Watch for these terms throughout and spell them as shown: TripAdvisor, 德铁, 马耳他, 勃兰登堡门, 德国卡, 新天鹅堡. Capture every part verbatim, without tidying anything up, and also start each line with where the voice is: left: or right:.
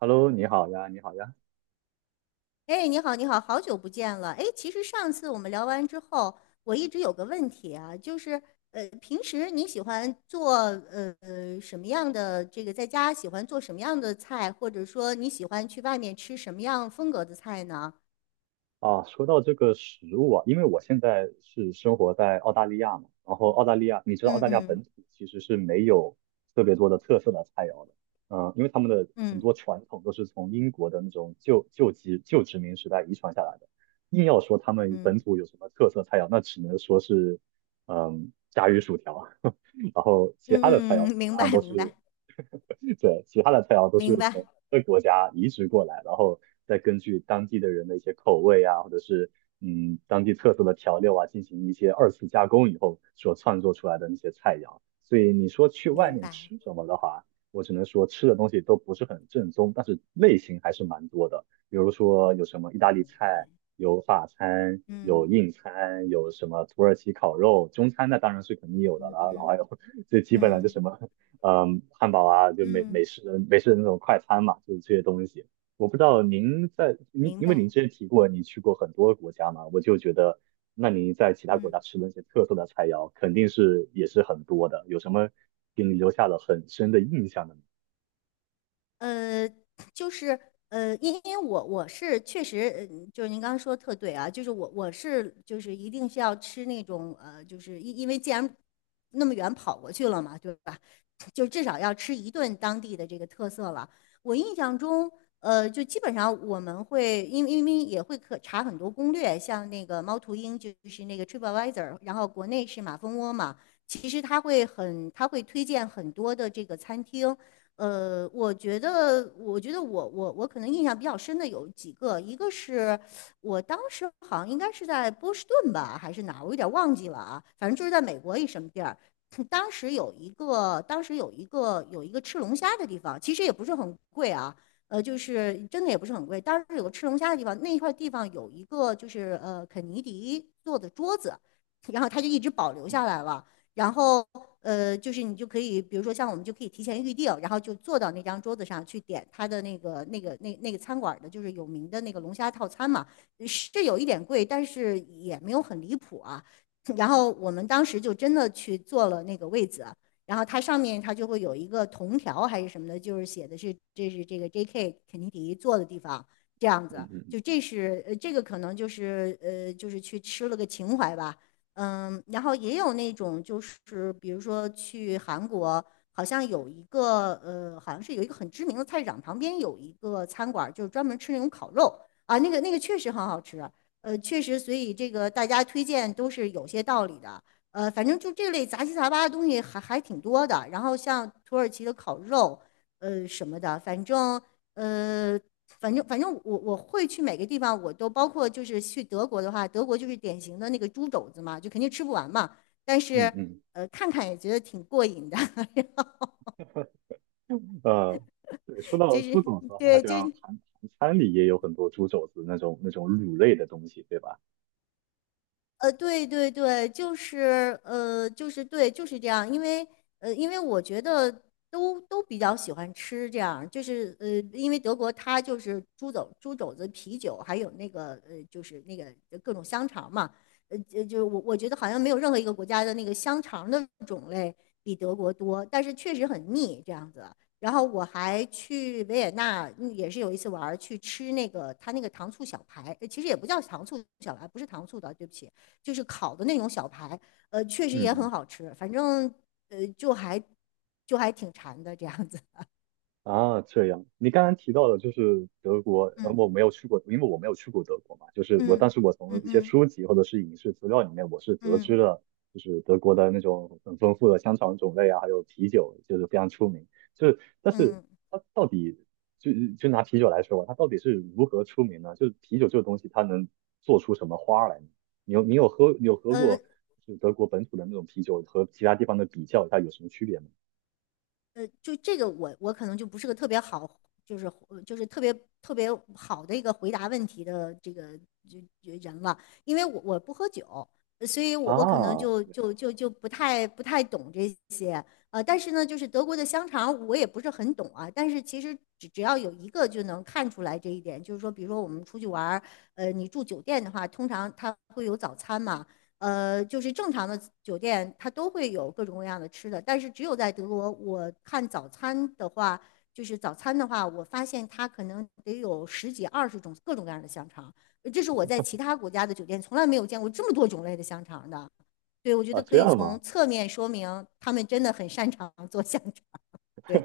right: Hello，你好呀，你好呀。
left: 哎，你好，你好，好久不见了。哎，其实上次我们聊完之后，我一直有个问题啊，就是呃，平时你喜欢做呃呃什么样的这个在家喜欢做什么样的菜，或者说你喜欢去外面吃什么样风格的菜呢？
right: 啊，说到这个食物啊，因为我现在是生活在澳大利亚嘛，然后澳大利亚，你知道澳
left: 嗯
right: 大利亚
left: 嗯
right: 本土其实是没有特别多的特色的菜肴的。嗯，因为他们的很
left: 嗯
right: 多传统都是从英国的那种旧旧殖旧殖民时代遗传下来的。硬要说他们本
left: 嗯
right: 土有什么特色菜肴，那只能说是，嗯，炸鱼薯条，然后其他的菜
left: 嗯
right: 肴
left: 嗯，
right: 基
left: 明
right: 本上
left: 白
right: 都
left: 明
right: 是
left: 白
right: 对，其他的菜肴都是
left: 明
right: 从
left: 白
right: 各国家移植过来，然后再根据当地的人的一些口味啊，或者是嗯当地特色的调料啊，进行一些二次加工以后所创作出来的那些菜肴。所以你说去外
left: 明
right: 面
left: 白，
right: 吃什么的话，我只能说吃的东西都不是很正宗，但是类型还是蛮多的。比如说有什么意大利
left: 嗯
right: 菜，有法餐，有
left: 嗯
right: 印餐，有什么土耳其烤肉，中餐那当然是肯定有的啦，然后
left: 嗯
right: 还有 最基本的就
left: 嗯
right: 什么嗯，汉堡啊，就美
left: 嗯，
right: 美式的美式的那种快餐嘛，就是这些东西。我不知道您在您，
left: 明
right: 因为
left: 白，
right: 您之前提过你去过很多国家嘛，我就觉得，那您在其他国
left: 嗯。
right: 家吃的那些特色的菜肴，肯定是也是很多的。有什么给你留下了很深的印象的吗？
left: 呃，就是呃，因因为我我是确实，呃就是您刚刚说的特对啊，就是我我是就是一定是要吃那种呃，就是因因为既然那么远跑过去了嘛，对吧？就至少要吃一顿当地的这个特色了。我印象中，呃，就基本上我们会因为因为也会可查很多攻略，像那个猫头鹰就是那个 TripAdvisor，然后国内是马蜂窝嘛，其实他会很他会推荐很多的这个餐厅。呃，我觉得，我觉得我我我可能印象比较深的有几个，一个是我当时好像应该是在波士顿吧，还是哪儿，我有点忘记了啊，反正就是在美国一什么地儿。当时有一个，当时有一个有一个吃龙虾的地方，其实也不是很贵啊，呃，就是真的也不是很贵。当时有个吃龙虾的地方，那一块地方有一个就是呃肯尼迪做的桌子，然后他就一直保留下
right: 嗯。
left: 来了。然后呃，就是你就可以，比如说像我们就可以提前预定，然后就坐到那张桌子上去点他的那个那个那那个餐馆的，就是有名的那个龙虾套餐嘛，呃是有一点贵，但是也没有很离谱啊。然后我们当时就真的去坐了那个位子，然后它上面它就会有一个铜条还是什么的，就是写的是这是这个 J K 肯尼迪坐的地方，这样子，
right: 嗯。嗯。
left: 就这是呃这个可能就是呃就是去吃了个情怀吧。嗯，然后也有那种就是比如说去韩国，好像有一个呃，好像是有一个很知名的菜市场旁边有一个餐馆儿就是专门吃那种烤肉啊，那个那个确实很好吃，呃，确实，所以这个大家推荐都是有些道理的。呃，反正就这类杂七杂八的东西还还挺多的。然后像土耳其的烤肉，呃什么的，反正呃。反正反正我我会去每个地方，我都包括就是去德国的话，德国就是典型的那个猪肘子嘛，就肯定吃不完嘛。但
right: 嗯。
left: 是
right: 嗯。
left: 呃，看看也觉得挺过瘾的，
right: 嗯，呃，对，说到
left: 就是
right: 猪肘子的话，好
left: 对，就
right: 像
left: 是
right: 韩韩餐里也有很多猪肘子那种那种卤类的东西，对吧？
left: 呃，对对对，就是呃，就是对，就是这样。因为呃，因为我觉得都都比较喜欢吃这样，就是呃，因为德国它就是猪肘、猪肘子、啤酒，还有那个呃，就是那个各种香肠嘛。呃，就就是我我觉得好像没有任何一个国家的那个香肠的种类比德国多，但是确实很腻这样子。然后我还去维也纳，嗯也是有一次玩儿去吃那个他那个糖醋小排，呃其实也不叫糖醋小排，不是糖醋的，对不起，就是烤的那种小排，呃，确实
right: 嗯。
left: 也
right: 嗯。
left: 很好吃，反正呃就还就还挺馋的这样子。
right: 啊，这样，你刚刚提到的就是德国，呃，
left: 嗯
right: 我没有去过，因为我没有去过德国嘛，就是我，
left: 嗯
right: 但是我从
left: 嗯
right: 一些
left: 嗯
right: 书籍或者是影视资料里面，我是得知
left: 嗯
right: 了，就是德国的那种很丰富的香肠种类啊，还有啤酒，就是非常出名。就是，但是
left: 嗯，
right: 它到底就就拿啤酒来说吧，它到底是如何出名呢？就是啤酒这个东西，它能做出什么花儿来呢？你有你有喝你有喝
left: 呃。
right: 过就是德国本土的那种啤酒和其他地方的比较，它有什么区别吗？
left: 呃，就这个我我可能就不是个特别好，就是呃就是特别特别好的一个回答问题的这个就就人了，因为我我不喝酒，呃所以我我可能
right: 啊。
left: 就就就就不太不太懂这些，呃，但是呢，就是德国的香肠我也不是很懂啊，但是其实只只要有一个就能看出来这一点，就是说，比如说我们出去玩儿，呃，你住酒店的话，通常它会有早餐嘛。呃，就是正常的酒店它都会有各种各样的吃的，但是只有在德国，我看早餐的话，就是早餐的话，我发现它可能得有十几二十种各种各样的香肠，呃这是我在其他国家的酒店从来没有见过这么多种类的香肠的。对，我觉
right: 啊，
left: 得可
right: 这
left: 以
right: 样
left: 从
right: 吗？
left: 侧面说明他们真的很擅长做香肠。对，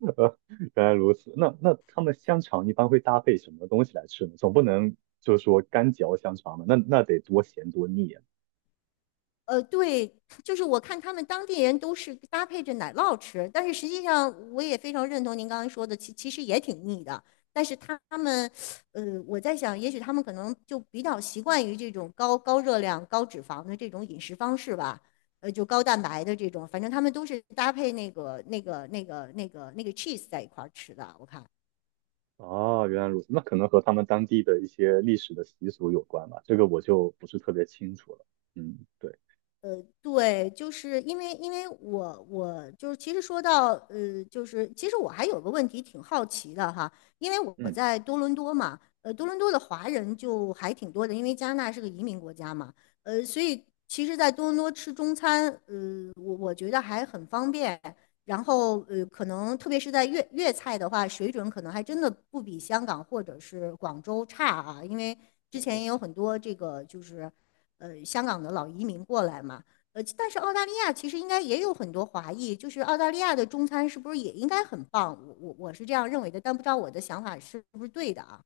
right: 呃，原来如此。那那他们香肠一般会搭配什么东西来吃呢？总不能就是说干嚼香肠吧？那那得多咸多腻啊！
left: 呃，对，就是我看他们当地人都是搭配着奶酪吃，但是实际上我也非常认同您刚才说的，其其实也挺腻的。但是他们，呃，我在想，也许他们可能就比较习惯于这种高高热量、高脂肪的这种饮食方式吧，呃，就高蛋白的这种，反正他们都是搭配那个、那个、那个、那个、那个 cheese 在一块儿吃的，我看。
right: 哦，原来如此。那可能和他们当地的一些历史的习俗有关吧，这个我就不是特别清楚了。嗯，对。
left: 呃，对，就是因为因为我我就是其实说到呃，就是其实我还有个问题挺好奇的哈，因为我
right: 嗯。
left: 在多伦多嘛，呃，多伦多的华人就还挺多的，因为加拿大是个移民国家嘛，呃，所以其实，在多伦多吃中餐，呃，我我觉得还很方便，然后呃，可能特别是在粤粤菜的话，水准可能还真的不比香港或者是广州差啊，因为之前
right: 哦。
left: 也有很多这个就是。呃香港的老移民过来嘛。呃，但是澳大利亚其实应该也有很多华裔，就是澳大利亚的中餐是不是也应该很棒？我我我是这样认为的，但不知道我的想法是不是对的啊？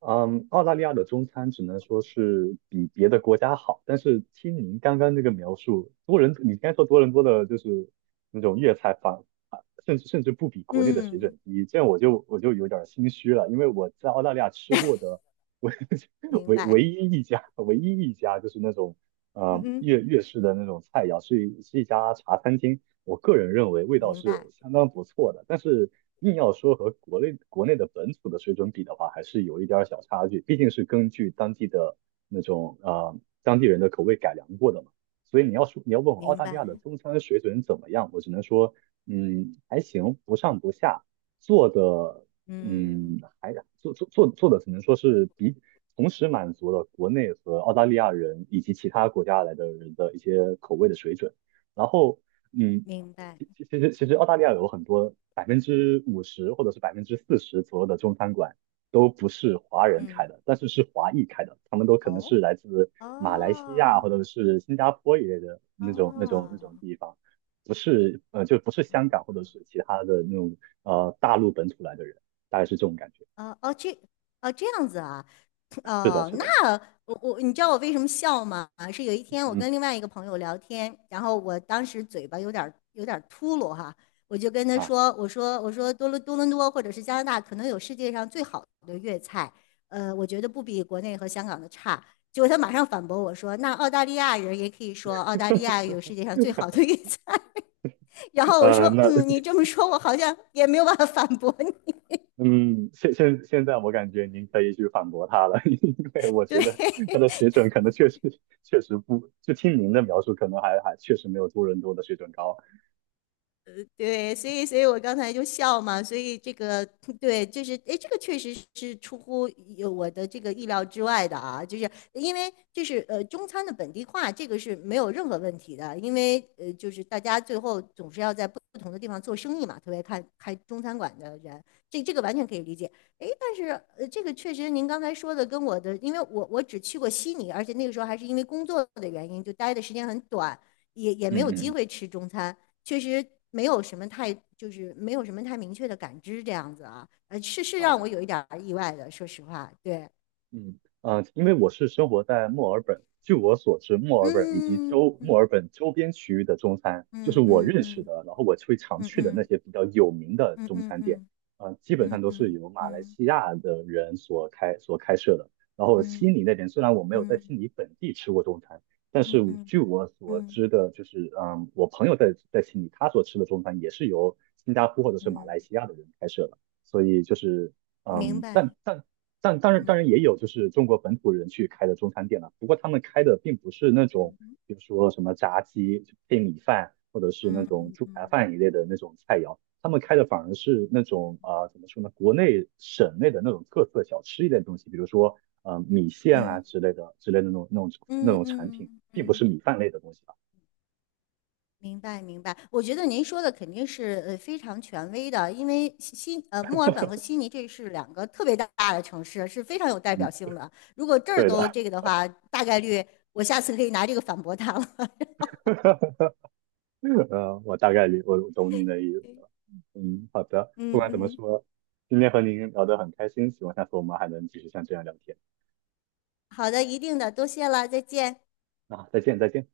right: 嗯，澳大利亚的中餐只能说是比别的国家好，但是听您刚刚那个描述，多伦，你刚才说多伦多的就是那种粤菜反，啊甚至甚至不比国内的水
left: 嗯，
right: 准低，这样我就我就有点儿心虚了，因为我在澳大利亚吃过的唯
left: 明
right: 唯
left: 白，
right: 唯一一家唯一一家就是那种嗯
left: 嗯嗯，
right: 粤粤式的那种菜肴，是一是一家茶餐厅，我个人认为味道
left: 明白，
right: 是相当不错的，但是硬要说和国内国内的本土的水准比的话，还是有一点儿小差距，毕竟是根据当地的那种呃当地人的口味改良过的嘛。所以你要说你要问我澳
left: 明
right: 大利亚的
left: 白，
right: 中餐水准怎么样，我只能说，嗯，还行，不上不下，做的，
left: 嗯，
right: 嗯，还做做做做的只能说是比同时满足了国内和澳大利亚人以及其他国家来的人的一些口味的水准。然后，嗯，
left: 明白，
right: 其其其实其实澳大利亚有很多百分之五十或者是百分之四十左右的中餐馆都不是华人开
left: 嗯，
right: 的，但是是华裔开的，他们都可能是
left: 哦，
right: 来自马来西亚
left: 哦，
right: 或者是新加坡一类的那种那种那种
left: 哦。
right: 地方，不是呃就不是香港或者是其他的那种呃大陆本土来的人，大概是这种感觉。
left: 哦哦，这哦这样子啊，
right: 是的，
left: 哦，
right: 是
left: 那
right: 的，
left: 我我你知道我为什么笑吗？是有一天我
right: 嗯。
left: 跟另外一个朋友聊天，然后我当时嘴巴有点儿有点儿秃噜哈，我就跟他
right: 啊，
left: 说，我说我说多伦多伦多或者是加拿大可能有世界上最好的粤菜，呃，我觉得不比国内和香港的差。结果他马上反驳我说，那澳大利亚人也可以说澳大利亚有 世界上最好的粤菜。然后我说，
right: 呃，那
left: 嗯，你 这么说，我好像也没有办法反驳你。
right: 嗯，现现现在我感觉您可以去反驳他了，因为我 觉得
left: 对，
right: 他的水准可能确实确实不，就听您的描述，可能还还确实没有多伦多的水准高。
left: 对，所以，所以我刚才就笑嘛，所以这个对，就是哎，诶这个确实是出乎有我的这个意料之外的啊，就是因为就是呃，中餐的本地化这个是没有任何问题的，因为呃，就是大家最后总是要在不同的地方做生意嘛，特别看开中餐馆的人，这这个完全可以理解。哎，但是呃，这个确实您刚才说的跟我的，因为我我只去过悉尼，而且那个时候还是因为工作的原因，就待的时间很短，也也没
right: 嗯
left: 有机会
right: 嗯。
left: 吃中餐。确实没有什么太就是没有什么太明确的感知这样子啊，呃，是是让
right: 啊，
left: 我有一点儿意外的，说实话，对，
right: 嗯，呃，因为我是生活在墨尔本，据我所知，墨尔本以及
left: 嗯
right: 周墨尔本周边区域的中餐，就是
left: 嗯
right: 我
left: 嗯
right: 认识
left: 嗯
right: 的，然后我会常
left: 嗯
right: 去的那
left: 嗯
right: 些比较有名的
left: 嗯
right: 中餐店，
left: 嗯
right: 呃，基本
left: 嗯
right: 上都是
left: 嗯
right: 由马来
left: 嗯
right: 西亚的人所开所开设的。然后悉
left: 嗯
right: 尼那边，虽然我没有
left: 嗯
right: 在悉
left: 嗯
right: 尼本地吃过中餐，但
left: 嗯
right: 是我
left: 嗯
right: 据我所
left: 嗯
right: 知的，就是嗯，我朋友在在悉尼，他所吃的中餐也是由新加坡或者是马来
left: 嗯，
right: 西亚的人开设的，所以就是。
left: 明
right: 嗯，但
left: 白，
right: 但但当然当
left: 嗯
right: 然也有就是中国本土人去开的中餐店了，不过他们开的并不是那种，
left: 嗯
right: 比如说什么炸鸡配米饭，或者是那种猪排饭一
left: 嗯
right: 类的那种菜肴，他们开的反而是那种啊、呃怎么说呢，国内省内的那种特色小吃一类的东西，比如说呃米线
left: 嗯
right: 啊之类的之类的那种那种那
left: 嗯嗯
right: 种产品，
left: 嗯
right: 并不
left: 嗯。
right: 是米饭类的东西啊。
left: 明白，明白。我觉得您说的肯定是呃非常权威的，因为悉悉呃墨尔本和悉尼这是两个特别大的城市，是非常有代
right: 嗯，
left: 表性的。如果这儿
right: 对
left: 都
right: 的。
left: 这个的话，大概率我下次可以拿这个反驳他了。
right: 呃，我大概理我我懂您的意思了。嗯，好的。不
left: 嗯
right: 管怎么
left: 嗯，
right: 说，今天和您聊得很开心，希望下次我们还能继续像这样聊天。
left: 好的，一定的，多谢了，再见。
right: 啊，再见，再见。